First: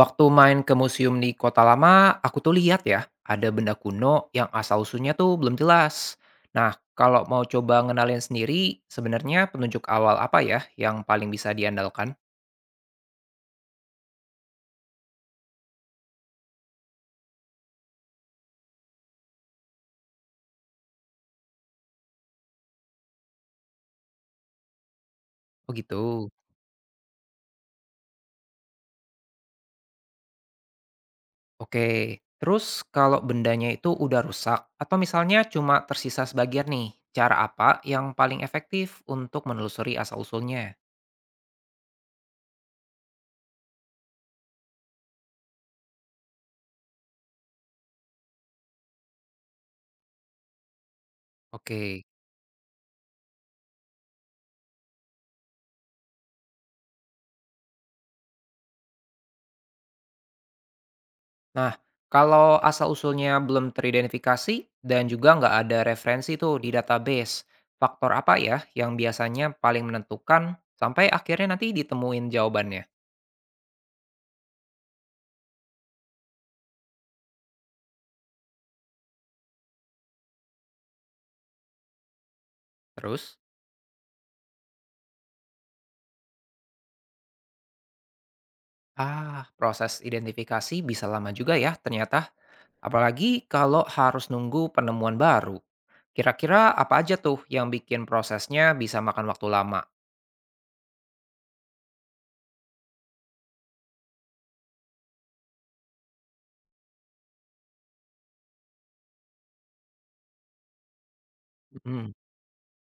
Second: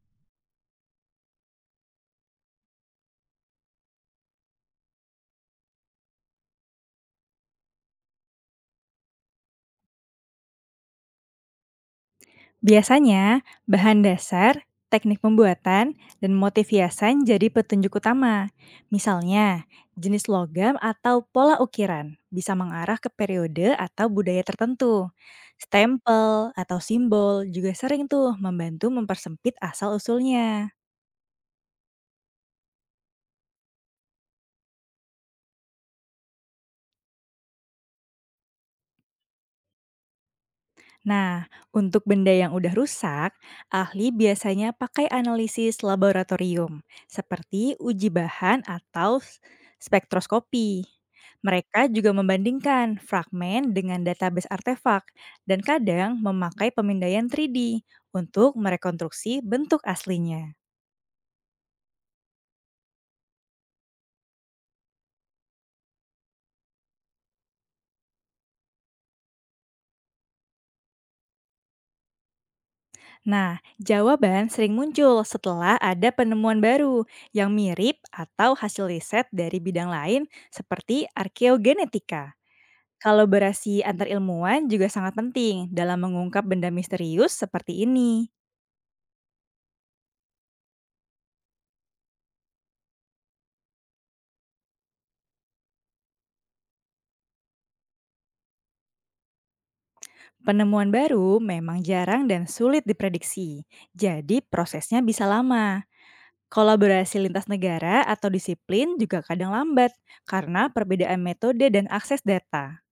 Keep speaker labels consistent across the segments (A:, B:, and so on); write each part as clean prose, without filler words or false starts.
A: Waktu main ke museum di kota lama, aku tuh lihat ya, ada benda kuno yang asal-usulnya tuh belum jelas. Nah, kalau mau coba ngenalin sendiri, sebenarnya penunjuk awal apa ya yang paling bisa diandalkan?
B: Biasanya, bahan dasar, teknik pembuatan, dan motif hiasan jadi petunjuk utama. Misalnya, jenis logam atau pola ukiran bisa mengarah ke periode atau budaya tertentu.
A: Oh gitu.
B: Stempel atau simbol juga sering tuh membantu mempersempit asal-usulnya.
A: Oke, terus kalau bendanya itu udah rusak, atau misalnya cuma tersisa sebagian nih, cara apa yang paling efektif untuk menelusuri asal-usulnya?
B: Nah, untuk benda yang udah rusak, ahli biasanya pakai analisis laboratorium, seperti uji bahan atau spektroskopi. Mereka
A: Oke.
B: juga membandingkan fragmen dengan database artefak dan kadang memakai pemindaian 3D untuk merekonstruksi bentuk aslinya.
A: Nah, kalau asal-usulnya belum teridentifikasi dan juga nggak ada referensi tuh di database, faktor apa ya yang biasanya paling menentukan sampai akhirnya nanti ditemuin jawabannya?
B: Nah, jawaban sering muncul setelah ada penemuan baru yang mirip atau hasil riset dari bidang lain seperti arkeogenetika.
A: Terus,
B: Kolaborasi antar ilmuwan juga sangat penting dalam mengungkap benda misterius seperti ini.
A: ah, proses identifikasi bisa lama juga ya ternyata, apalagi kalau harus nunggu penemuan baru. Kira-kira apa aja tuh yang bikin prosesnya bisa makan waktu lama?
B: Penemuan baru memang jarang dan sulit diprediksi, jadi prosesnya bisa lama. Kolaborasi lintas negara atau disiplin juga kadang lambat karena perbedaan metode dan akses data.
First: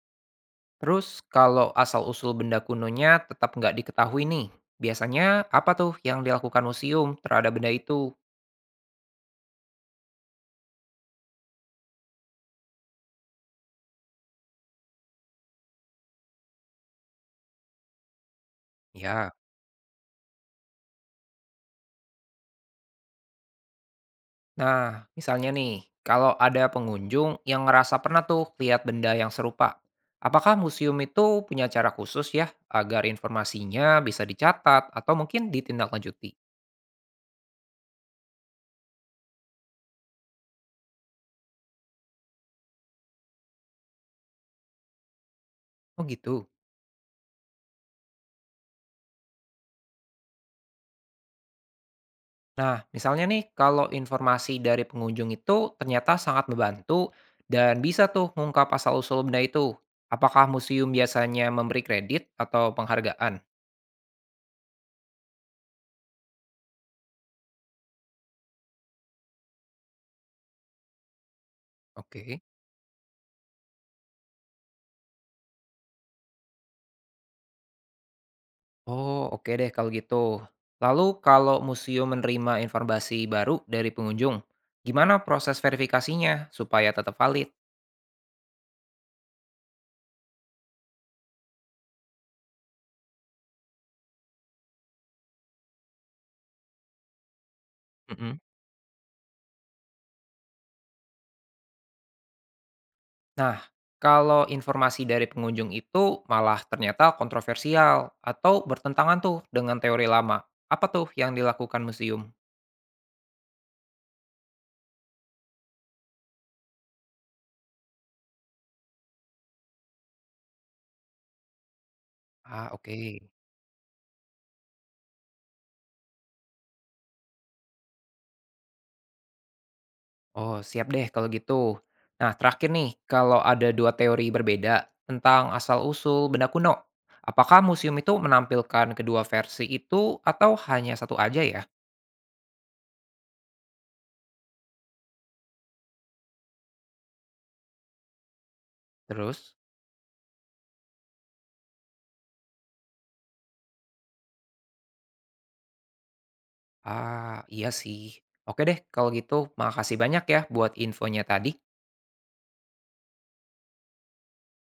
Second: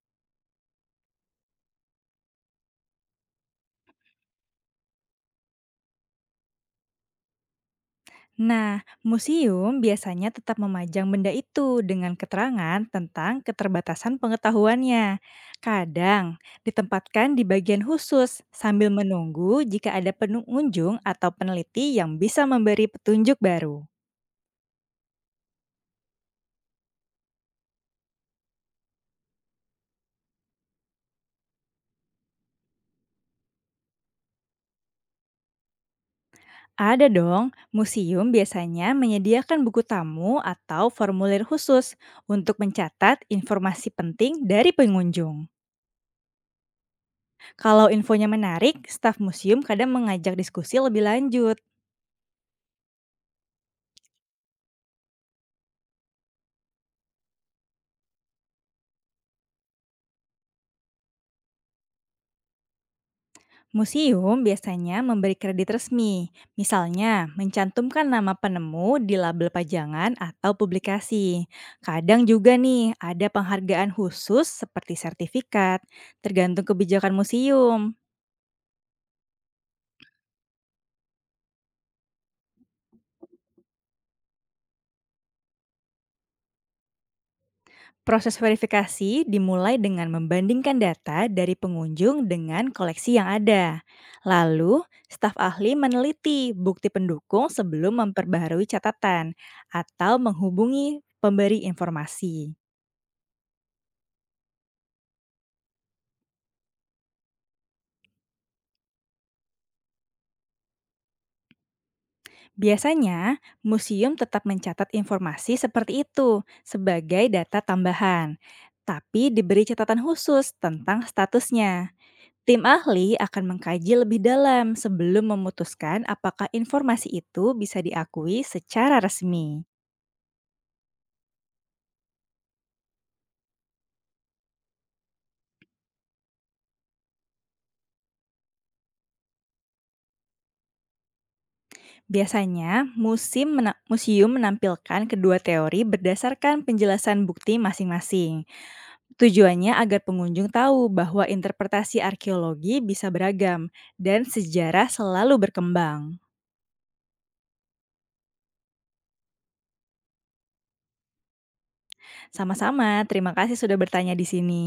A: Terus kalau asal-usul benda kunonya tetap nggak diketahui nih, biasanya apa tuh yang dilakukan museum terhadap benda itu?
B: Nah, museum biasanya tetap memajang benda itu dengan keterangan tentang keterbatasan pengetahuannya. Kadang ditempatkan di bagian khusus sambil
A: Ya,
B: menunggu jika ada pengunjung atau peneliti yang bisa memberi petunjuk baru.
A: nah, misalnya nih, kalau ada pengunjung yang ngerasa pernah tuh lihat benda yang serupa, apakah museum itu punya cara khusus ya agar informasinya bisa dicatat atau mungkin ditindaklanjuti?
B: Ada dong, museum biasanya menyediakan buku tamu atau formulir khusus untuk mencatat informasi penting dari pengunjung.
A: Oh gitu.
B: Kalau infonya menarik, staf museum kadang mengajak diskusi lebih lanjut.
A: Nah, misalnya nih, kalau informasi dari pengunjung itu ternyata sangat membantu dan bisa tuh mengungkap asal-usul benda itu. Apakah museum biasanya memberi kredit atau penghargaan?
B: Museum biasanya memberi kredit resmi, misalnya mencantumkan nama penemu di label pajangan atau publikasi. Kadang
A: Oke.
B: juga nih ada penghargaan khusus seperti sertifikat, tergantung kebijakan museum.
A: Oh, oke deh kalau gitu. Lalu kalau museum menerima informasi baru dari pengunjung, gimana proses verifikasinya supaya tetap valid?
B: Proses verifikasi dimulai dengan membandingkan data dari pengunjung dengan koleksi yang ada. Lalu, staf ahli meneliti bukti pendukung sebelum
A: Mm-mm.
B: memperbaharui catatan atau menghubungi pemberi informasi.
A: Nah, kalau informasi dari pengunjung itu malah ternyata kontroversial atau bertentangan tuh dengan teori lama. Apa tuh yang dilakukan museum?
B: Biasanya, museum tetap mencatat informasi seperti itu sebagai data tambahan, tapi diberi catatan khusus tentang statusnya. Tim
A: Ah, oke.
B: ahli akan mengkaji lebih dalam sebelum memutuskan apakah informasi itu bisa diakui secara resmi.
A: Oh, siap deh kalau gitu. Nah, terakhir nih, kalau ada dua teori berbeda tentang asal-usul benda kuno, apakah museum itu menampilkan kedua versi itu atau hanya satu aja ya?
B: Biasanya, museum menampilkan kedua teori berdasarkan penjelasan bukti masing-masing.
A: Terus?
B: Tujuannya agar pengunjung tahu bahwa interpretasi arkeologi bisa beragam dan sejarah selalu berkembang.
A: Ah, iya sih. Oke deh, kalau gitu makasih banyak ya buat infonya tadi.
B: Sama-sama, terima kasih sudah bertanya di sini.